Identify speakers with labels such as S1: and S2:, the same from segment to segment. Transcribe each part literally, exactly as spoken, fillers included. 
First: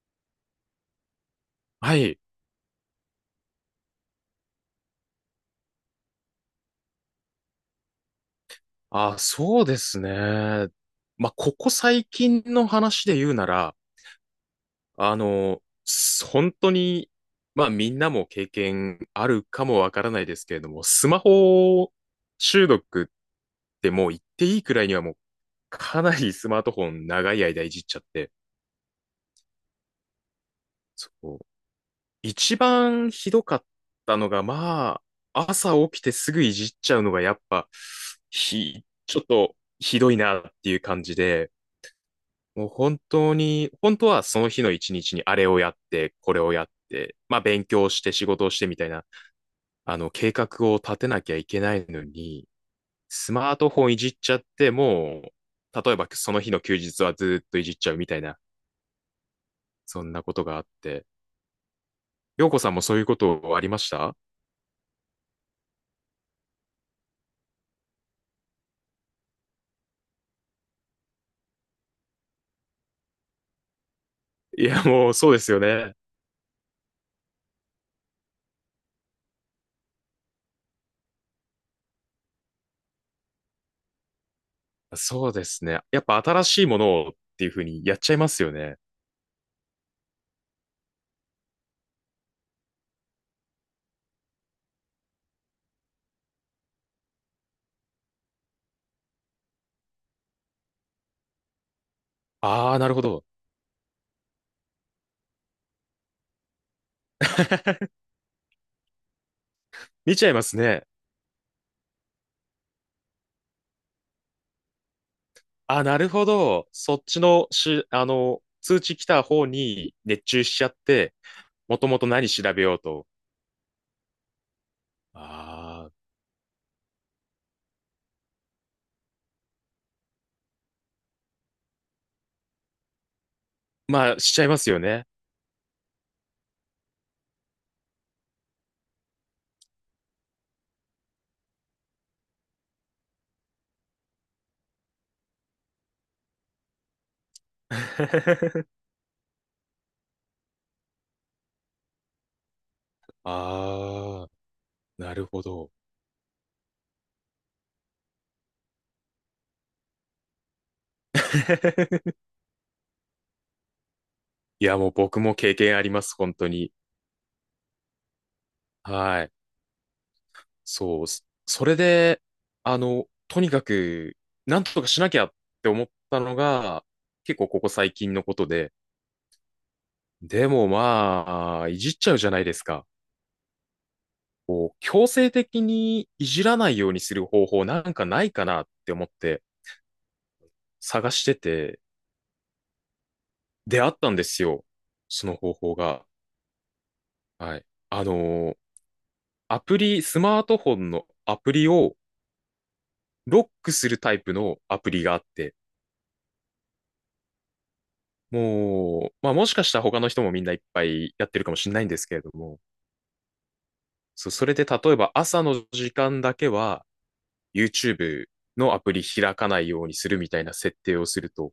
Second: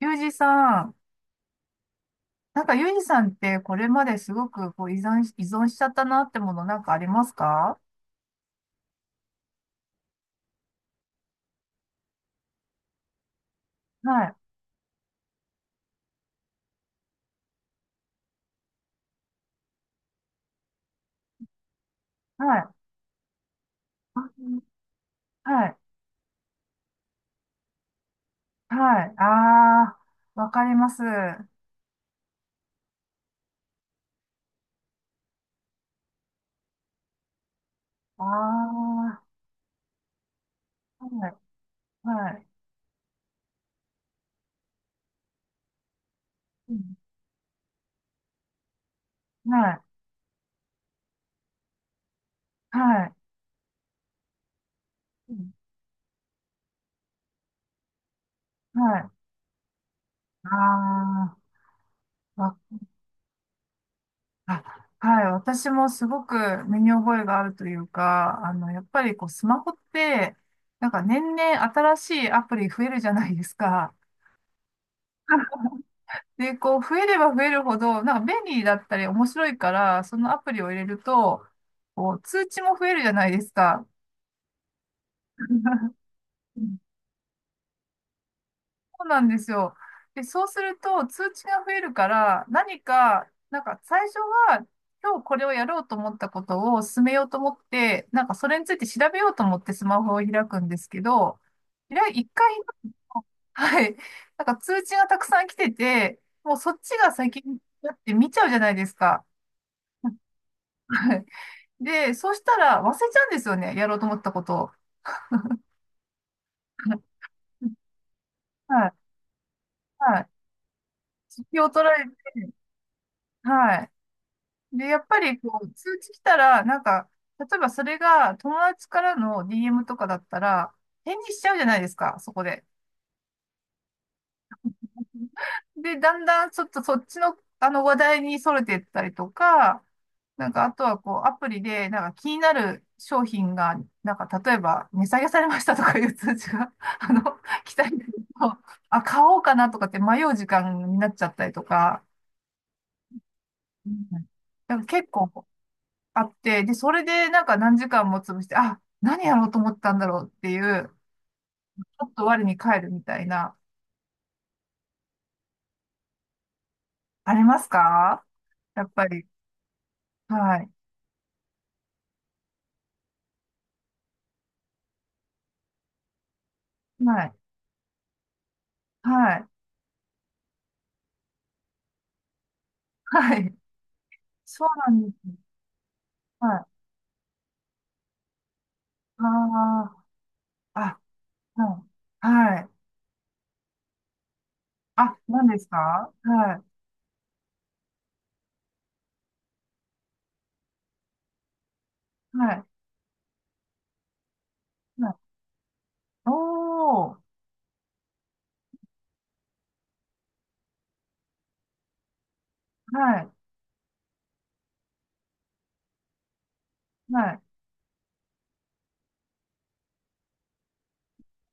S1: ユージさん、
S2: はい。
S1: なんかユージさんってこれまですごくこう依存し、依存しちゃったなってものなんかありますか？
S2: あ、そうですね。まあ、ここ最近の話で言うなら、
S1: はい、
S2: あの、す本当に、まあ、みんなも経験あるかもわからないですけれども、スマホ
S1: は
S2: 中
S1: い、
S2: 毒ってもう言っていい
S1: あ、
S2: くらいにはもう
S1: はい、
S2: かなり スマートフォン長い間いじっちゃって、
S1: はい。あー、わかります。
S2: そう。
S1: あ
S2: 一番ひどかったのが、まあ、朝起きてすぐいじっちゃうのがやっぱ、
S1: ー、
S2: ひ、ちょ
S1: は
S2: っとひどいなっていう感
S1: い、
S2: じで、
S1: はい、
S2: もう本当に、本当はその日の一日にあれをやって、これをやっ
S1: うん、
S2: て、まあ勉強して仕事をしてみたいな、
S1: はい、
S2: あの計画を立てなきゃいけないのに、
S1: はい、
S2: スマートフォンいじっちゃっても
S1: うん、
S2: う、例えばその日の休日はずーっといじっちゃうみたいな、
S1: はい、
S2: そんなことがあって。
S1: あー、
S2: 陽
S1: わ、
S2: 子さんもそういうことありました？
S1: あ、はい、私もすごく身に覚えがあるというか、あの、やっぱりこうスマホって、なんか年々新しいアプリ増えるじゃないですか。
S2: いや、もうそうですよね。
S1: で、こう、増えれば増えるほど、なんか便利だったり面白いから、そのアプリを入れると、こう、通知も増えるじゃないですか。
S2: そうですね。やっ ぱ新しいものをっていうふうにやっちゃいますよね。
S1: そうなんですよ。で、そうすると通知が増えるから、何か、なんか最初は今日これをやろうと思ったことを進めようと思って、なんかそれについて調べようと思ってスマホを開くんですけど、開い一回
S2: ああ、な
S1: 開く
S2: るほ
S1: と、
S2: ど。
S1: はい。なんか通知がたくさん来てて、もうそっちが先にやっ て見ちゃうじゃないですか。
S2: 見ちゃいますね。
S1: はい。で、そしたら忘れちゃうんですよね。やろうと思ったことを。
S2: あ、なるほど。そっち のし、あの、通
S1: はい。
S2: 知来た方に
S1: は
S2: 熱
S1: い。
S2: 中しちゃって、
S1: 気を
S2: も
S1: 取
S2: と
S1: ら
S2: も
S1: れ
S2: と
S1: て、
S2: 何調べようと。
S1: はい。で、やっぱりこう、
S2: ああ、
S1: 通知来たら、なんか、例えばそれが友達からの ディーエム とかだったら、返事しちゃうじゃないですか、そこで。
S2: まあ、しちゃいますよね。
S1: で、だんだんちょっとそっちの、あの話題に逸れてったりとか、なんか、あとはこう、アプリで、なんか気になる商品が、なんか、例えば、値下げされましたとかいう通知が、あの、来たりすると、あ、買おうかなとかって迷う時間になっちゃったりとか、うん、
S2: ああ、
S1: なんか結
S2: なるほ
S1: 構
S2: ど。
S1: あって、で、それでなんか何時間も潰して、あ、何やろうと思ったんだろうっていう、ち ょっと我に返るみたいな、
S2: いや、もう僕も経験あります、本当に。
S1: ありますか？やっぱ
S2: は
S1: り。
S2: い。
S1: はい。
S2: そう。そそれで、あの、とにかく、なんとかしなきゃって思ったのが、
S1: はい。
S2: 結構ここ最近のことで。
S1: はい。
S2: でもまあ、いじっちゃうじゃないですか。
S1: はい。そう
S2: こう、
S1: な
S2: 強
S1: んで
S2: 制
S1: す。
S2: 的にいじ
S1: は
S2: らな
S1: い。
S2: いようにする方法なんかないかなって思って
S1: ああ。
S2: 探して
S1: あ、
S2: て、
S1: はい。はい。
S2: 出会ったんですよ。
S1: あ、
S2: その
S1: 何
S2: 方
S1: です
S2: 法が。
S1: か？は
S2: はい。あのーアプリ、スマートフォンのアプリを
S1: い、はい、
S2: ロックするタイプのアプリ
S1: は
S2: があっ
S1: い。
S2: て、
S1: おー、
S2: もう、まあもしかしたら他の人もみんないっぱいやってるかもしれないんですけれども、
S1: はい、
S2: そう、それで例えば朝の時間だけは
S1: はい、
S2: YouTube のアプリ開かないようにするみたいな設定をすると、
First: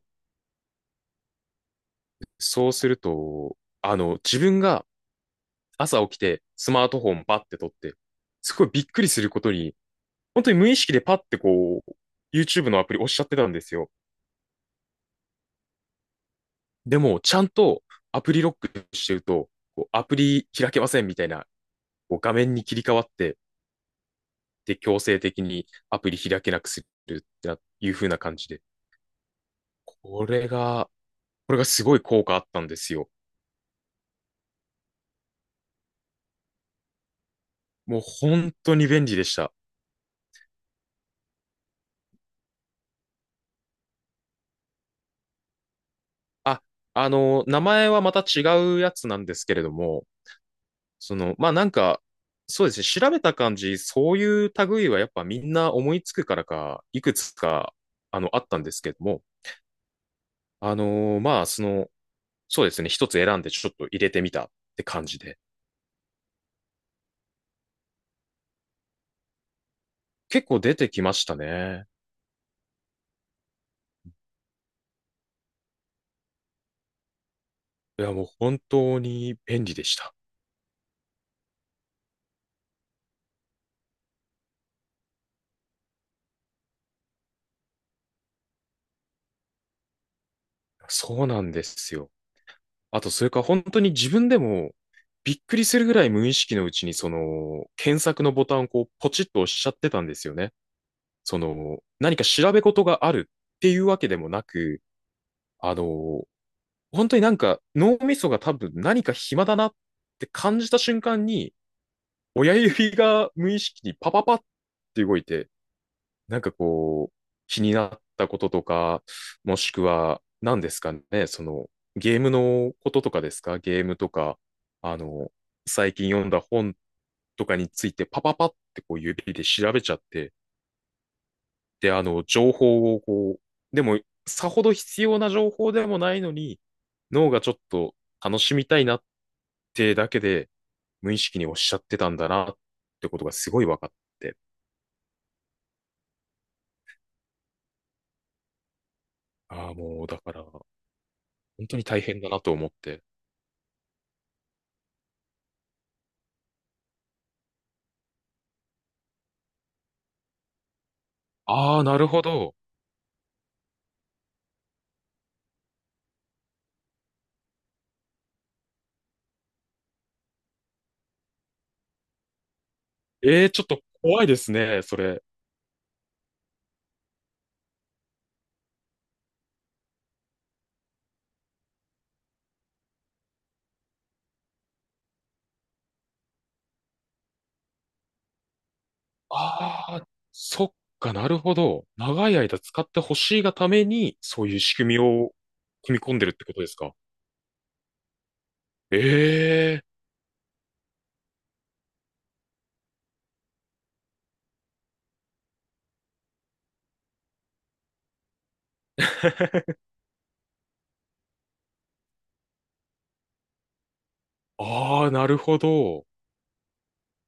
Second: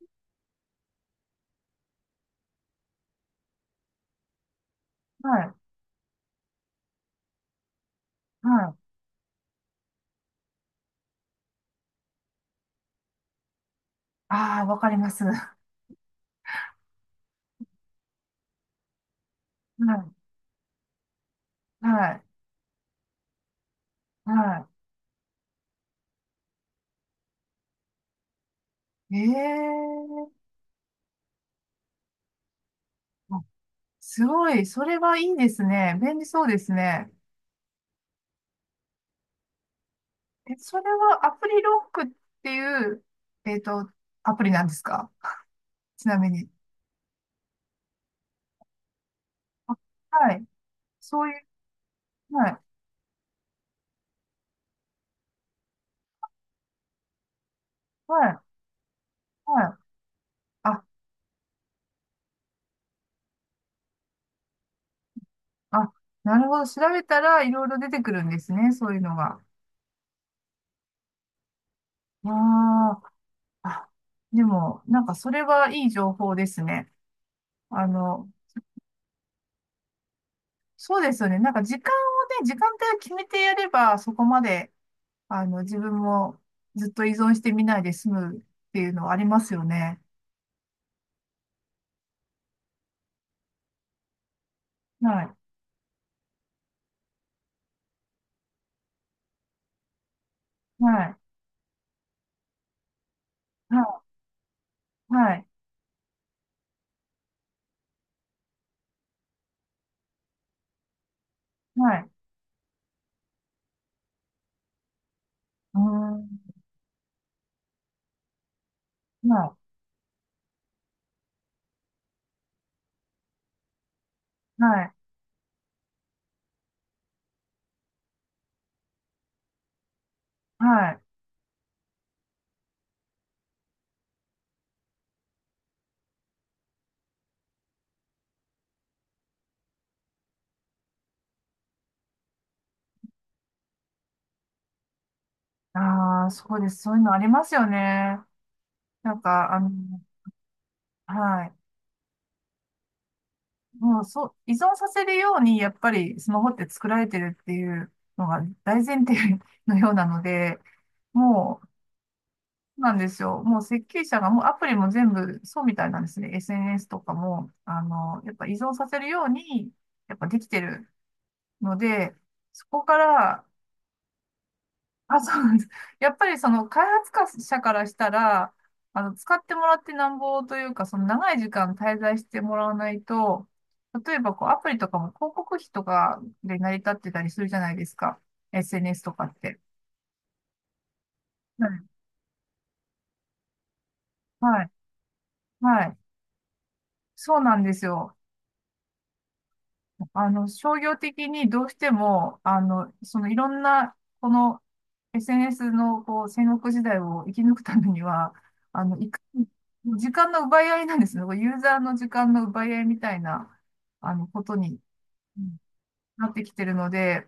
S2: そうすると、あの、自分が
S1: はい、
S2: 朝起きてスマートフォンパッて取って、
S1: は
S2: すごい
S1: い。
S2: びっくりすることに、本当に無意識でパッてこう、YouTube のアプリ押しちゃってたんですよ。
S1: ああ、わかります。は
S2: でも、ちゃんとアプリロックしてると、こうア
S1: い、
S2: プリ開けませんみたいな、
S1: は
S2: こう
S1: い、
S2: 画面に切り替わって、
S1: は
S2: で、強制的にアプリ開けなくするってないう風な感じで。
S1: い。ええ
S2: こ
S1: ー、
S2: れが、これがすごい効果あったんですよ。
S1: あ、すごい。それはいいですね。便利そうですね。
S2: もう本当に便利でした。
S1: え、それはアプリロックっていう、えっと、アプリなんですか？ちなみに。
S2: あ、あの、名前はまた違うやつなんですけれど
S1: あ、
S2: も、
S1: はい。
S2: そ
S1: そうい
S2: の、
S1: う、
S2: まあなんか、
S1: はい、
S2: そうですね、調べた感じ、そういう類はやっぱみんな思いつくからか、いくつか、
S1: は
S2: あの、あ
S1: い、
S2: ったんですけども、
S1: はい。
S2: あ
S1: あ、
S2: のーまあ、その、そうですね、一つ選んでちょっと入れてみたって感じで、
S1: あ、なるほど。調べたらいろいろ出てくるんですね。そういうのが。
S2: 結構出てきましたね。
S1: ああ。あ、でも、なんかそれはいい情報ですね。あ
S2: いや、もう
S1: の、
S2: 本当に便利でした。
S1: そうですよね。なんか時間をね、時間帯を決めてやれば、そこまで、あの、自分もずっと依存してみないで済むっていうのはありますよね。
S2: そうなんですよ。あと、それか本当に自分でも
S1: は
S2: び
S1: い、
S2: っくりするぐらい無意識のうちにその検索のボタンをこうポチッと押しちゃってたんですよね。
S1: はい、
S2: その何か調べ事があるって
S1: は
S2: いうわ
S1: い、
S2: けでもなく、
S1: はい、
S2: あの、本当になんか脳みそが多分何か暇だなって感じた瞬間に
S1: はい、
S2: 親指が無意識にパパパって動いて、
S1: うーん、
S2: なんかこう、気になったこととか、も
S1: は
S2: しくは、何ですかね、その、ゲームのこととかですか？ゲームとか、
S1: い、はい、
S2: あの、最近読んだ本とかについて、パパパってこう指で調べちゃって、
S1: はい。
S2: で、あの、情報をこう、でも、さほど必要な情報でもないのに、脳がちょっと楽しみたいなってだけで、無意識におっしゃってたんだなってことがすごい分かって、
S1: ああ、そうです。そういうのありますよね。なんか、あ
S2: あ
S1: の、
S2: あ、もう、だから、本
S1: はい。
S2: 当に大変だなと思って、
S1: もうそう、依存させるように、やっぱりスマホって作られてるっていうのが大前提のようなので、もう、そ
S2: ああ、なるほど。
S1: うなんですよ。もう設計者がもうアプリも全部そうみたいなんですね。エスエヌエス とかも、あの、やっぱ依存させるように、やっぱできてるので、そこか
S2: え
S1: ら、
S2: え、ちょっと怖いですね、そ
S1: あ、
S2: れ。
S1: そうなんです。やっぱりその開発者からしたら、あの、使ってもらってなんぼというか、その長い時間滞在してもらわないと、例えばこうアプリとかも広告費とかで成り立ってたりするじゃないですか。エスエヌエス とかって。
S2: ああ、そっか、なるほ
S1: は
S2: ど。
S1: い。
S2: 長い間使ってほしいがために、そういう
S1: はい。
S2: 仕組みを
S1: はい。
S2: 組み込んでるってことですか？
S1: そうなんですよ。
S2: ええ、
S1: あの、商業的にどうしても、あの、そのいろんな、この エスエヌエス のこう戦国時代を生き抜くためには、あの、いく、時間の奪い合いなんですね。こうユーザーの時間の奪い合いみたいな、あの、ことに、
S2: ああ、なる
S1: うん、
S2: ほど。
S1: なってきてるので、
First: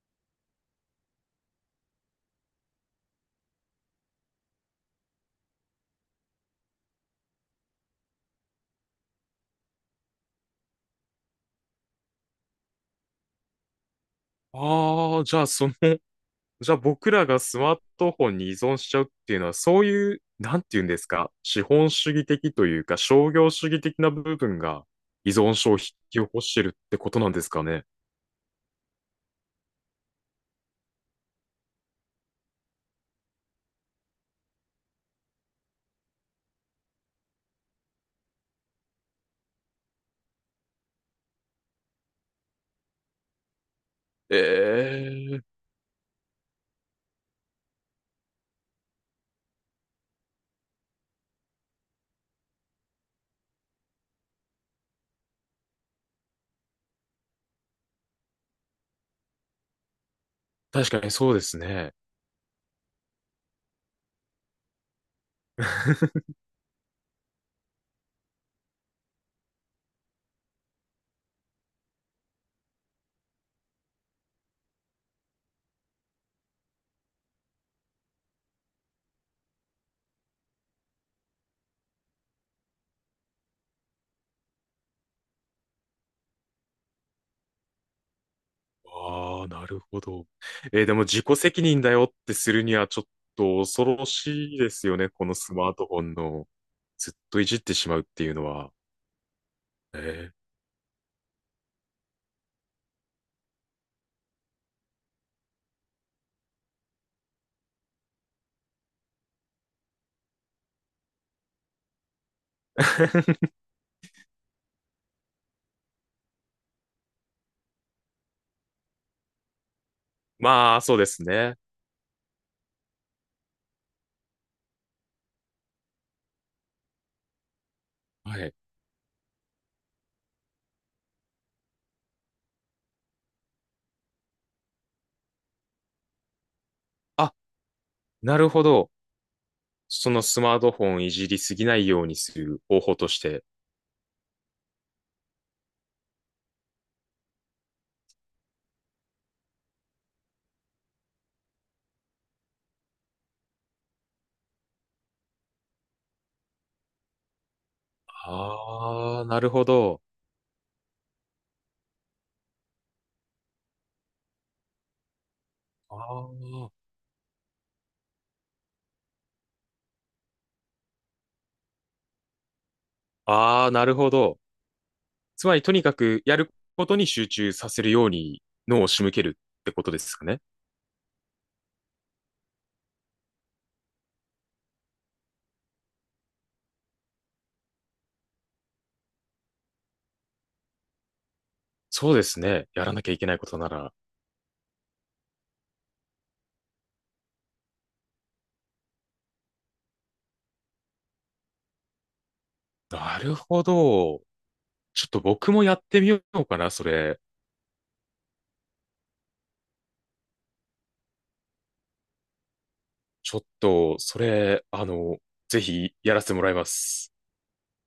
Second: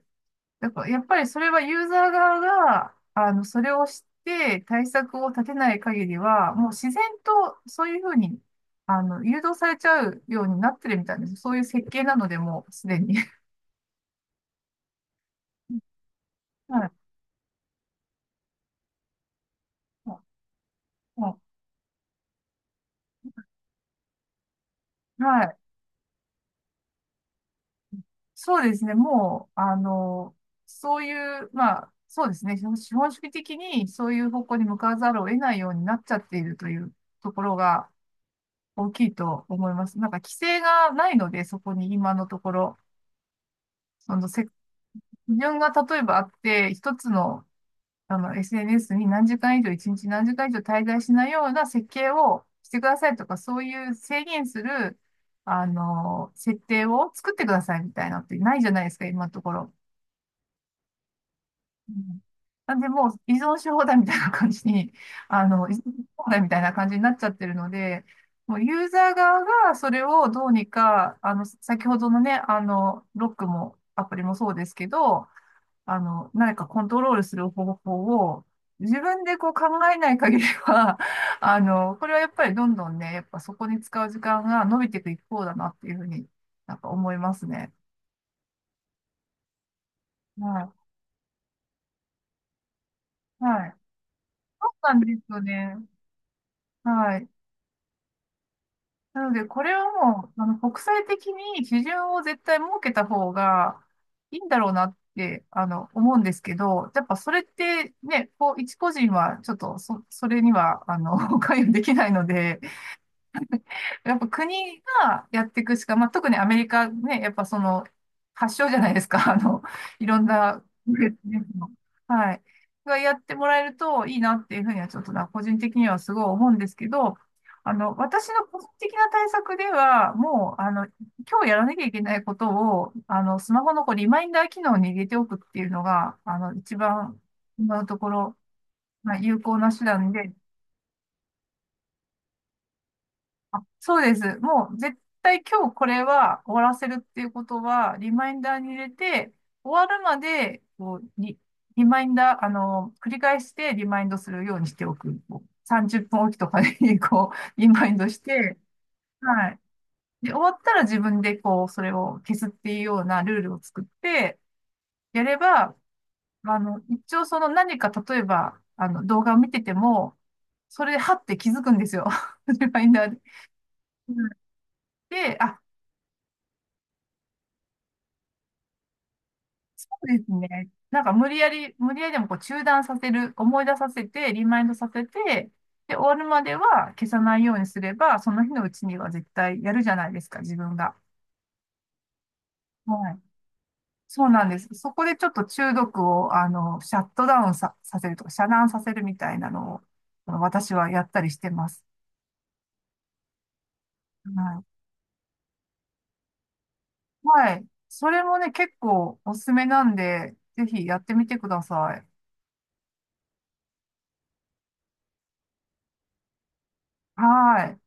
S1: だからやっぱりそれはユーザー側が、あの、それを知って対策を立てない限りは、もう自然とそういうふうに、あの、誘導されちゃうようになってるみたいです。そういう設計なので、もうすでに。
S2: ああ、じゃあ、その、じゃあ
S1: はい。
S2: 僕らがスマートフォンに依存しちゃうっていうのは、そうい
S1: あ
S2: う、なんて言うんです
S1: あ。
S2: か、
S1: は
S2: 資本主義的というか、商業主義的な部分が
S1: い。
S2: 依
S1: は
S2: 存
S1: い。
S2: 症を引き起こしてるってことなんですかね？
S1: そうですね。もう、あの、そういう、まあ、そうですね。資本資本主義的にそういう方向に向かわざるを得ないようになっちゃっているというところが大きいと思います。なんか規制がないので、そこに今のところ、その
S2: え
S1: せ基
S2: え、
S1: 準が例えばあって、一つのあの、エスエヌエス に何時間以上、一日何時間以上滞在しないような設計をしてくださいとか、そういう制限する、あの、設定を作ってくださいみたいなのってないじゃないですか、今のところ。
S2: 確かにそうです
S1: う
S2: ね。
S1: ん、なんで、もう依存し放題みたいな感じに、あの、依存し放題みたいな感じになっちゃってるので、もうユーザー側がそれをどうにか、あの、先ほどのね、あの、ロックもアプリもそうですけど、あの、何かコントロールする方法を自分でこう考えない限りは、あの、これはやっぱりどんどんね、やっぱそこに使う時間が伸びていく一方だなっていうふうになんか思いますね。
S2: ああ、なるほど。
S1: は
S2: えーでも自己責任だよってするにはちょっ
S1: い。
S2: と
S1: はい。
S2: 恐ろしい
S1: そ
S2: で
S1: う
S2: す
S1: な
S2: よ
S1: ん
S2: ね。
S1: です
S2: この
S1: よ
S2: スマー
S1: ね。
S2: トフォンのずっ
S1: はい。
S2: といじってしまうっていうのは。
S1: なので、これはも
S2: えー
S1: う、あの、国際的に基準を絶対設けた方がいいんだろうなって、あの、思うんですけど、やっぱそれってね、こう、一個人はちょっとそ、それには、あの、関与できないので、やっぱ国がやっていくしか、まあ、特にアメリカね、やっぱその発祥じゃないですか、あの、いろんな、
S2: まあ、そうですね。
S1: はい、がやってもらえるといいなっていうふうにはちょっとな、個人的にはすごい思うんですけど、あの、私
S2: は
S1: の
S2: い。
S1: 個人的な対策では、もう、あの、今日やらなきゃいけないことを、あの、スマホのこうリマインダー機能に入れておくっていうのが、あの、一番
S2: あ、
S1: 今のところ、
S2: なるほど。
S1: まあ、有効な手
S2: そ
S1: 段
S2: の
S1: で、
S2: スマートフォンいじりすぎないようにする方法として。
S1: そうです。もう絶対今日これは終わらせるっていうことは、リマインダーに入れて、終わるまで、こう、リ、リマインダー、あの、繰り返してリマインドするようにしておく。こうさんじゅっぷんおきとかに、こう、リマインドして、
S2: ああ、な
S1: は
S2: る
S1: い。
S2: ほど。
S1: で、終わったら自分で、こう、それを消すっていうようなルールを作って、やれば、
S2: あ
S1: あ
S2: ー
S1: の、一応その何か、例えば、あの、動画を見てても、それで、はって気づくんですよ。リマインダーで。
S2: あー、なるほ
S1: うん、
S2: ど。
S1: で、
S2: つま
S1: あ、
S2: り、とにかくやることに集中させるように脳を仕向けるってこ
S1: そ
S2: とで
S1: う
S2: す
S1: で
S2: か
S1: す
S2: ね？
S1: ね。なんか無理やり、無理やりでもこう中断させる、思い出させて、リマインドさせて、で、終わるまでは消さないようにすれば、その日のうちには絶対やるじゃないですか、自分が。
S2: そうですね。やらなき
S1: は
S2: ゃい
S1: い。
S2: けないことなら。
S1: そうなんです。そこでちょっと中毒を、あの、シャットダウンさ、させるとか、遮断させるみたいなのを、あの私はやったりしてます。
S2: なるほど。
S1: はい。
S2: ちょっと僕もやってみようかな、それ。
S1: はい。それもね、結構おすすめなんで、ぜひやってみてください。
S2: ちょっと、それ、あの、ぜひやらせてもらいます。
S1: はい。